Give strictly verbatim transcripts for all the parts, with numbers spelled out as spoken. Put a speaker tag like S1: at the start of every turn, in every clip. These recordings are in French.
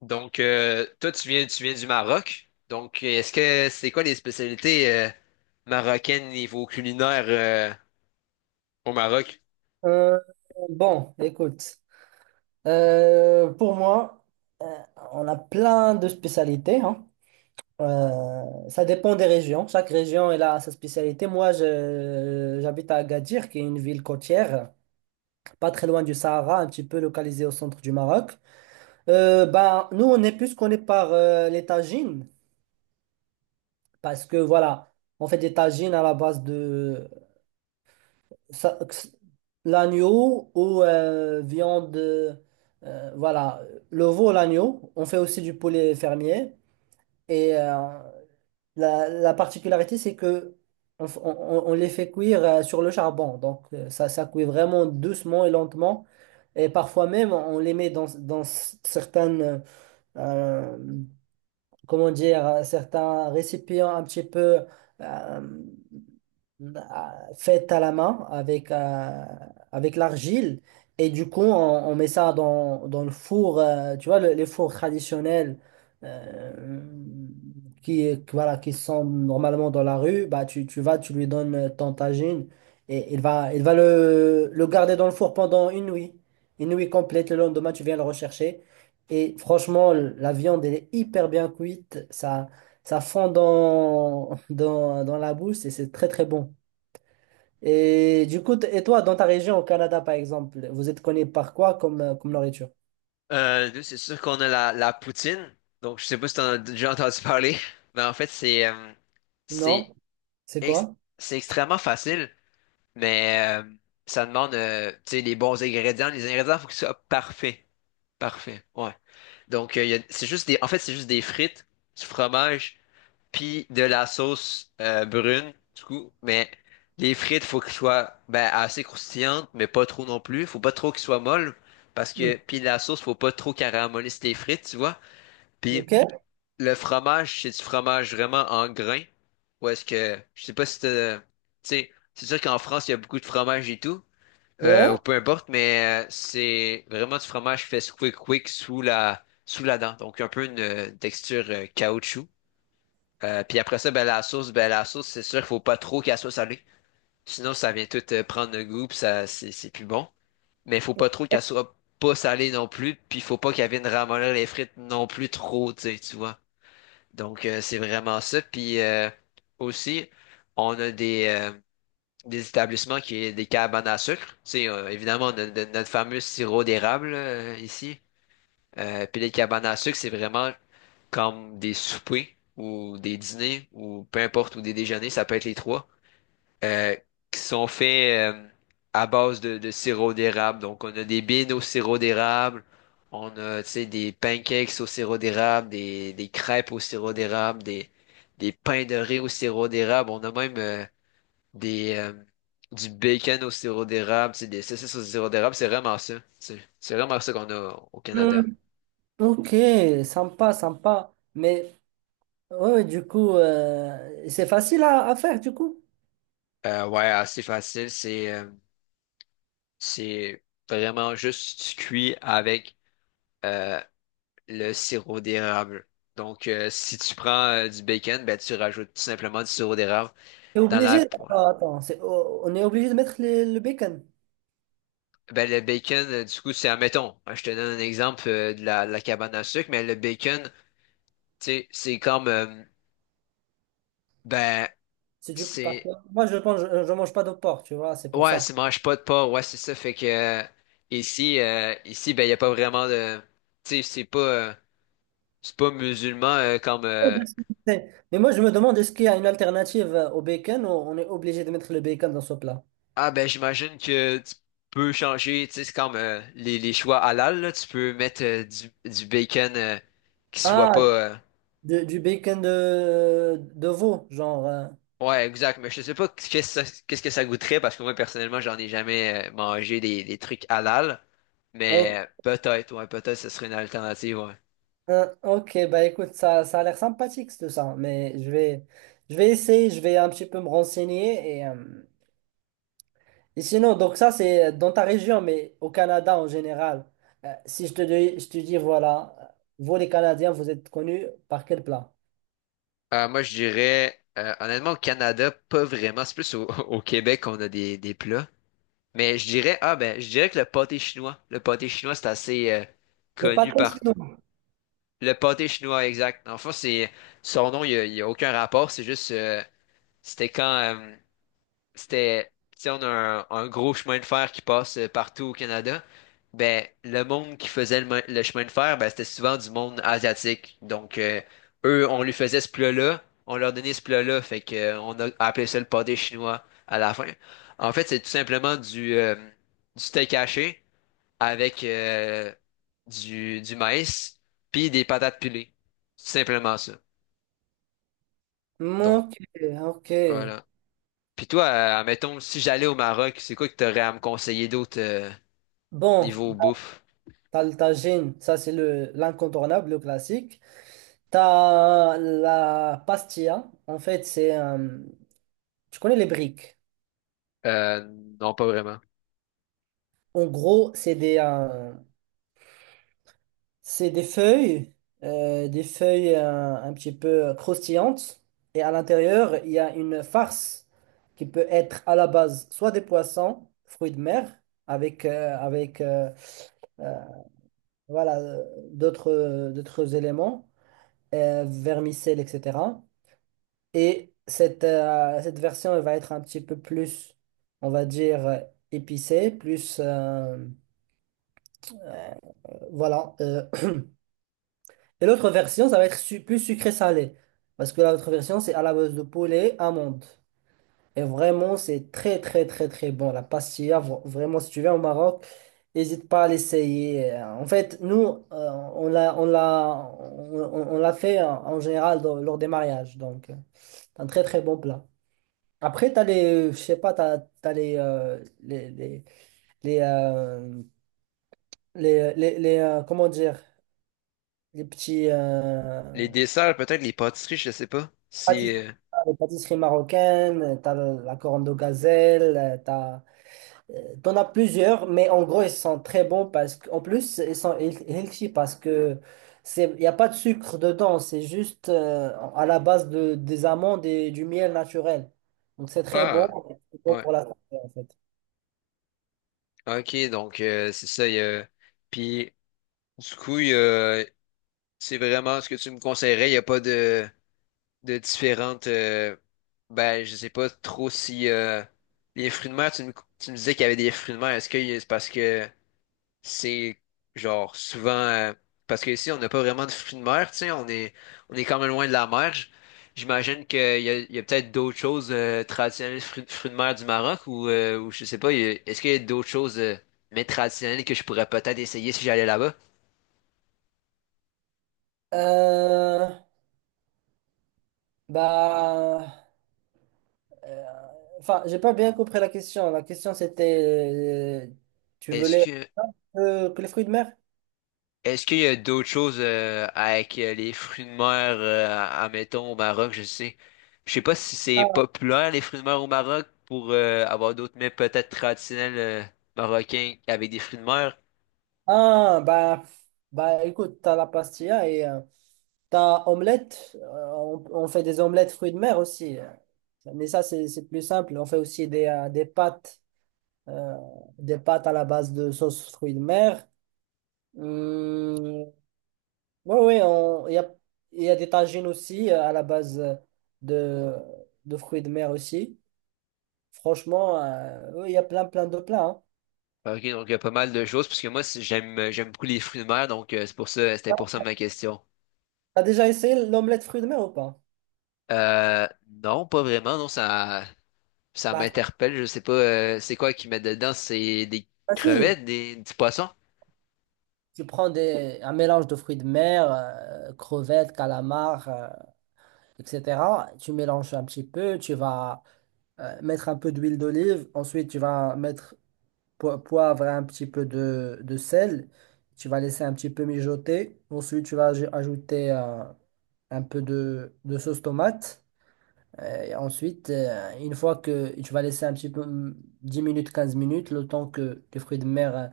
S1: Donc, euh, toi, tu viens, tu viens du Maroc. Donc, est-ce que c'est quoi les spécialités euh, marocaines niveau culinaire euh, au Maroc?
S2: Euh, bon, écoute, euh, pour moi, on a plein de spécialités, hein. Euh, ça dépend des régions. Chaque région elle a sa spécialité. Moi, je- j'habite à Agadir, qui est une ville côtière, pas très loin du Sahara, un petit peu localisée au centre du Maroc. Euh, ben, nous, on est plus connus par euh, les tagines, parce que voilà, on fait des tagines à la base de ça- l'agneau ou euh, viande, euh, voilà, le veau, l'agneau. On fait aussi du poulet fermier. Et euh, la, la particularité, c'est que on, f- on- on- on les fait cuire euh, sur le charbon. Donc, euh, ça, ça cuit vraiment doucement et lentement. Et parfois même, on les met dans, dans c- certaines, euh, comment dire, euh, certains récipients un petit peu, euh, bah, faite à la main avec, euh, avec l'argile. Et du coup, on, on met ça dans, dans le four, euh, tu vois, le- les fours traditionnels, euh, qui, qui- voilà, qui sont normalement dans la rue. Bah, tu, tu vas, tu lui donnes ton tagine et il va, il va le, le garder dans le four pendant une nuit. Une nuit complète. Le lendemain, tu viens le rechercher. Et franchement, la viande, elle est hyper bien cuite. Ça, ça fond dans, dans, dans la bouche et c'est très, très bon. Et du coup, t- et toi, dans ta région au Canada, par exemple, vous êtes connu par quoi comme, euh, comme nourriture?
S1: Euh, nous, c'est sûr qu'on a la, la poutine. Donc, je sais pas si t'en as déjà entendu parler, mais en fait, c'est euh, c'est
S2: Non? C'est quoi?
S1: ex- c'est extrêmement facile, mais euh, ça demande euh, tu sais, les bons ingrédients. Les ingrédients, faut qu'ils soient parfaits. Parfaits, ouais. Donc, euh, il y a- c'est juste des, en fait, c'est juste des frites, du fromage, puis de la sauce euh, brune, du coup, mais les frites, faut qu'elles soient ben, assez croustillantes, mais pas trop non plus. Faut pas trop qu'elles soient molles, parce
S2: Ouais.
S1: que, puis la sauce, faut pas trop caraméliser tes frites, tu vois. Puis
S2: Ok?
S1: le fromage, c'est du fromage vraiment en grains, ou est-ce que, je sais pas si t'as, tu sais, c'est sûr qu'en France, il y a beaucoup de fromage et tout, euh, ou
S2: Ouais?
S1: peu importe, mais euh, c'est vraiment du fromage fait squick-quick sous la, sous la dent, donc un peu une, euh, texture euh, caoutchouc. Euh, puis après ça, ben, la sauce, ben, la sauce, c'est sûr qu'il faut pas trop qu'elle soit salée. Sinon, ça vient tout euh, prendre le goût, puis ça, c'est c'est plus bon. Mais il faut pas trop qu'elle soit pas salée non plus, puis faut pas qu'elle vienne ramollir les frites non plus trop, tu sais, tu vois. Donc, euh, c'est vraiment ça. Puis euh, aussi, on a des, euh, des établissements qui ont des cabanes à sucre. Tu sais, euh, évidemment, on a de- notre fameux sirop d'érable là, euh, ici. Euh, puis les cabanes à sucre, c'est vraiment comme des soupers ou des dîners ou peu importe, ou des déjeuners, ça peut être les trois, euh, qui sont faits euh, à base de, de sirop d'érable. Donc, on a des beans au sirop d'érable, on a, tu sais, des pancakes au sirop d'érable, des, des crêpes au sirop d'érable, des, des pains de riz au sirop d'érable. On a même euh, des, euh, du bacon au sirop d'érable, tu sais, des saucisses au sirop d'érable. C'est vraiment ça. c'est C'est vraiment ça qu'on a au
S2: Hmm.
S1: Canada.
S2: Ok, sympa, sympa. Mais ouais, ouais, du coup, euh, c'est facile à, à faire, du coup.
S1: Euh, ouais, assez facile. C'est euh, c'est vraiment juste cuit avec euh, le sirop d'érable. Donc, euh, si tu prends euh, du bacon, ben, tu rajoutes tout simplement du sirop d'érable
S2: T'es
S1: dans
S2: obligé.
S1: la...
S2: Attends, attends, c'est- o- on est obligé de mettre les- le bacon.
S1: Ben, le bacon, euh, du coup, c'est, admettons, hein, je te donne un exemple euh, de la, de la cabane à sucre, mais le bacon, tu sais, c'est comme... euh, ben,
S2: C'est du... parce que
S1: c'est...
S2: Moi, je pense, je, je mange pas de porc, tu vois, c'est pour
S1: Ouais,
S2: ça.
S1: c'est mange pas de porc, ouais, c'est ça. Fait que euh, ici, euh, ici, ben, il n'y a pas vraiment de... Tu sais, c'est pas... euh, c'est pas musulman euh, comme
S2: Ouais,
S1: euh,
S2: parce que c'est- mais moi, je me demande, est-ce qu'il y a une alternative euh, au bacon, ou on est obligé de mettre le bacon dans ce plat?
S1: ah ben j'imagine que tu peux changer, tu sais, c'est comme euh, les, les choix halal là, tu peux mettre euh, du, du bacon euh, qui soit
S2: Ah,
S1: pas euh,
S2: de- du bacon de, de veau, genre. Euh,
S1: ouais, exact, mais je sais pas qu'est-ce que ça, qu'est-ce que ça goûterait parce que moi personnellement, j'en ai jamais euh, mangé des, des trucs halal,
S2: ok,
S1: mais peut-être ouais, peut-être ce serait une alternative ouais.
S2: hein, ok, bah écoute, ça, ça a l'air sympathique tout ça, mais je vais, je vais essayer, je vais un petit peu me renseigner. Et, euh, et sinon, donc ça, c'est dans ta région, mais au Canada en général. Euh, si je te dis, je te dis, voilà, euh, vous les Canadiens, vous êtes connus par quel plat?
S1: Euh, moi je dirais euh, honnêtement au Canada, pas vraiment, c'est plus au, au Québec qu'on a des, des plats. Mais je dirais, ah ben, je dirais que le pâté chinois, le pâté chinois, c'est assez euh,
S2: Le
S1: connu
S2: pâté
S1: partout.
S2: sinon.
S1: Le pâté chinois, exact. En fait, c'est son nom, il n'y a, il y a aucun rapport. C'est juste, euh, c'était quand euh, c'était, si on a un, un gros chemin de fer qui passe euh, partout au Canada, ben le monde qui faisait le, mo- le chemin de fer, ben c'était souvent du monde asiatique. Donc euh, eux, on lui faisait ce plat-là, on leur donnait ce plat-là, fait que euh, on a appelé ça le pâté chinois à la fin. En fait, c'est tout simplement du euh, du steak haché avec euh, du du maïs puis des patates pilées, tout simplement ça. Donc
S2: Ok, ok.
S1: voilà. Puis toi, euh, admettons, si j'allais au Maroc, c'est quoi que t'aurais à me conseiller d'autre euh,
S2: Bon,
S1: niveau bouffe?
S2: t'as le tagine, ça c'est le l'incontournable, le classique. T'as la pastilla, en fait, c'est un. Tu connais les briques.
S1: Euh, non, pas vraiment.
S2: En gros, c'est des, euh, c'est des feuilles, euh, des feuilles, euh, un petit peu croustillantes. Et à l'intérieur, il y a une farce qui peut être à la base soit des poissons, fruits de mer, avec, euh, avec euh, euh, voilà, euh, d'autres, d'autres éléments, euh, vermicelles, et cetera. Et cette, euh, cette version, elle va être un petit peu plus, on va dire, euh, épicée, plus... euh, voilà. euh. Et l'autre version, ça va être su- plus sucré-salé. Parce que l'autre version, c'est à la base de poulet, amande. Et vraiment, c'est très, très, très, très bon. La pastilla, vra- vraiment, si tu viens au Maroc, n'hésite pas à l'essayer. Euh, En fait, nous, euh, on l'a, on l'a, on, on- on l'a fait euh, en général dans- lors des mariages. Donc, euh, c'est un très, très bon plat. Après, t'as les, euh, je sais pas, t'as, t'as les, euh, les, les, les, euh, les, euh, les- les, euh, comment dire, les petits euh,
S1: Les desserts, peut-être les pâtisseries, je sais pas. Si
S2: pâtisseries,
S1: euh,
S2: les pâtisseries marocaines, t'as le- la corne de gazelle, euh, t'as, euh, t'en as plusieurs, mais en gros, ils sont très bons parce qu'en plus, ils sont heal- healthy parce que c'est, il n'y a pas de sucre dedans, c'est juste euh, à la base de, des amandes et du miel naturel. Donc, c'est très
S1: ah
S2: bon, c'est bon
S1: ouais,
S2: pour la santé, en fait.
S1: ok, donc euh, c'est ça. Il Y a... Puis du coup, il y a- c'est vraiment ce que tu me conseillerais. Il y a pas de de différentes. euh, Ben, je sais pas trop si euh, les fruits de mer. Tu me tu me disais qu'il y avait des fruits de mer. Est-ce que y- c'est parce que c'est genre souvent euh, parce que ici on n'a pas vraiment de fruits de mer, tu sais, on est on est quand même loin de la mer. J- J'imagine qu'il y a, il y a peut-être d'autres choses euh, traditionnelles fruits, fruits de mer du Maroc ou, euh, ou je sais pas, il y a- est-ce qu'il y a d'autres choses euh, mais traditionnelles que je pourrais peut-être essayer si j'allais là-bas?
S2: Euh, Bah, euh, enfin, j'ai pas bien compris la question. La question c'était, euh, tu
S1: Est-ce
S2: voulais
S1: que
S2: euh, que les fruits de mer?
S1: Est-ce qu'il y a d'autres choses euh, avec euh, les fruits de mer, euh, admettons, au Maroc, je sais. Je sais pas si c'est populaire, les fruits de mer au Maroc, pour euh, avoir d'autres mets peut-être traditionnels euh, marocains avec des fruits de mer.
S2: Ah, bah, bah, écoute, t'as la pastilla et euh, t'as omelette. Euh, on, on fait des omelettes fruits de mer aussi. euh. Mais ça, c'est c'est plus simple. On fait aussi des, euh, des pâtes, euh, des pâtes à la base de sauce fruits de mer. Hum, oui, oui, on- il y a, il y a des tagines aussi euh, à la base euh, de, de fruits de mer aussi. Franchement, euh, oui, il y a plein, plein de plats, hein.
S1: Ok, donc il y a pas mal de choses, parce que moi, si- j'aime euh, j'aime beaucoup les fruits de mer, donc euh, c'est pour ça, c'était pour ça ma question.
S2: T'as déjà essayé l'omelette fruits de mer ou pas?
S1: Euh, non, pas vraiment, non, ça ça
S2: Bah, c'est
S1: m'interpelle, je sais pas, euh, c'est quoi qu'ils mettent dedans, c'est des
S2: facile.
S1: crevettes, des, du poisson?
S2: Tu prends des, un mélange de fruits de mer, euh, crevettes, calamars, euh, et cetera. Tu mélanges un petit peu, tu vas euh, mettre un peu d'huile d'olive. Ensuite, tu vas mettre po- poivre et un petit peu de, de sel. Tu vas laisser un petit peu mijoter. Ensuite, tu vas aj- ajouter euh, un peu de, de sauce tomate. Euh, et ensuite, euh, une fois que tu vas laisser un petit peu hum, dix minutes, quinze minutes, le temps que les fruits de mer euh,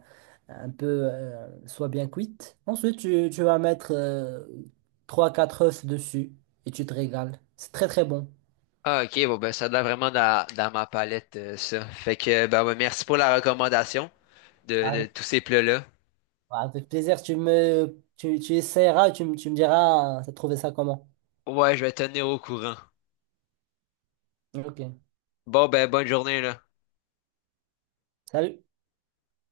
S2: un peu euh, soient bien cuites. Ensuite, tu, tu vas mettre euh, trois quatre œufs dessus et tu te régales. C'est très très bon.
S1: Ah, ok, bon, ben, ça doit vraiment dans, dans ma palette, euh, ça. Fait que, ben, ben, merci pour la recommandation de, de
S2: Avec,
S1: tous ces plats-là.
S2: avec plaisir, tu me tu, tu essaieras et tu, me- tu me diras, euh, t'as trouvé ça comment.
S1: Ouais, je vais tenir au courant.
S2: Ok.
S1: Bon, ben, bonne journée, là.
S2: Salut.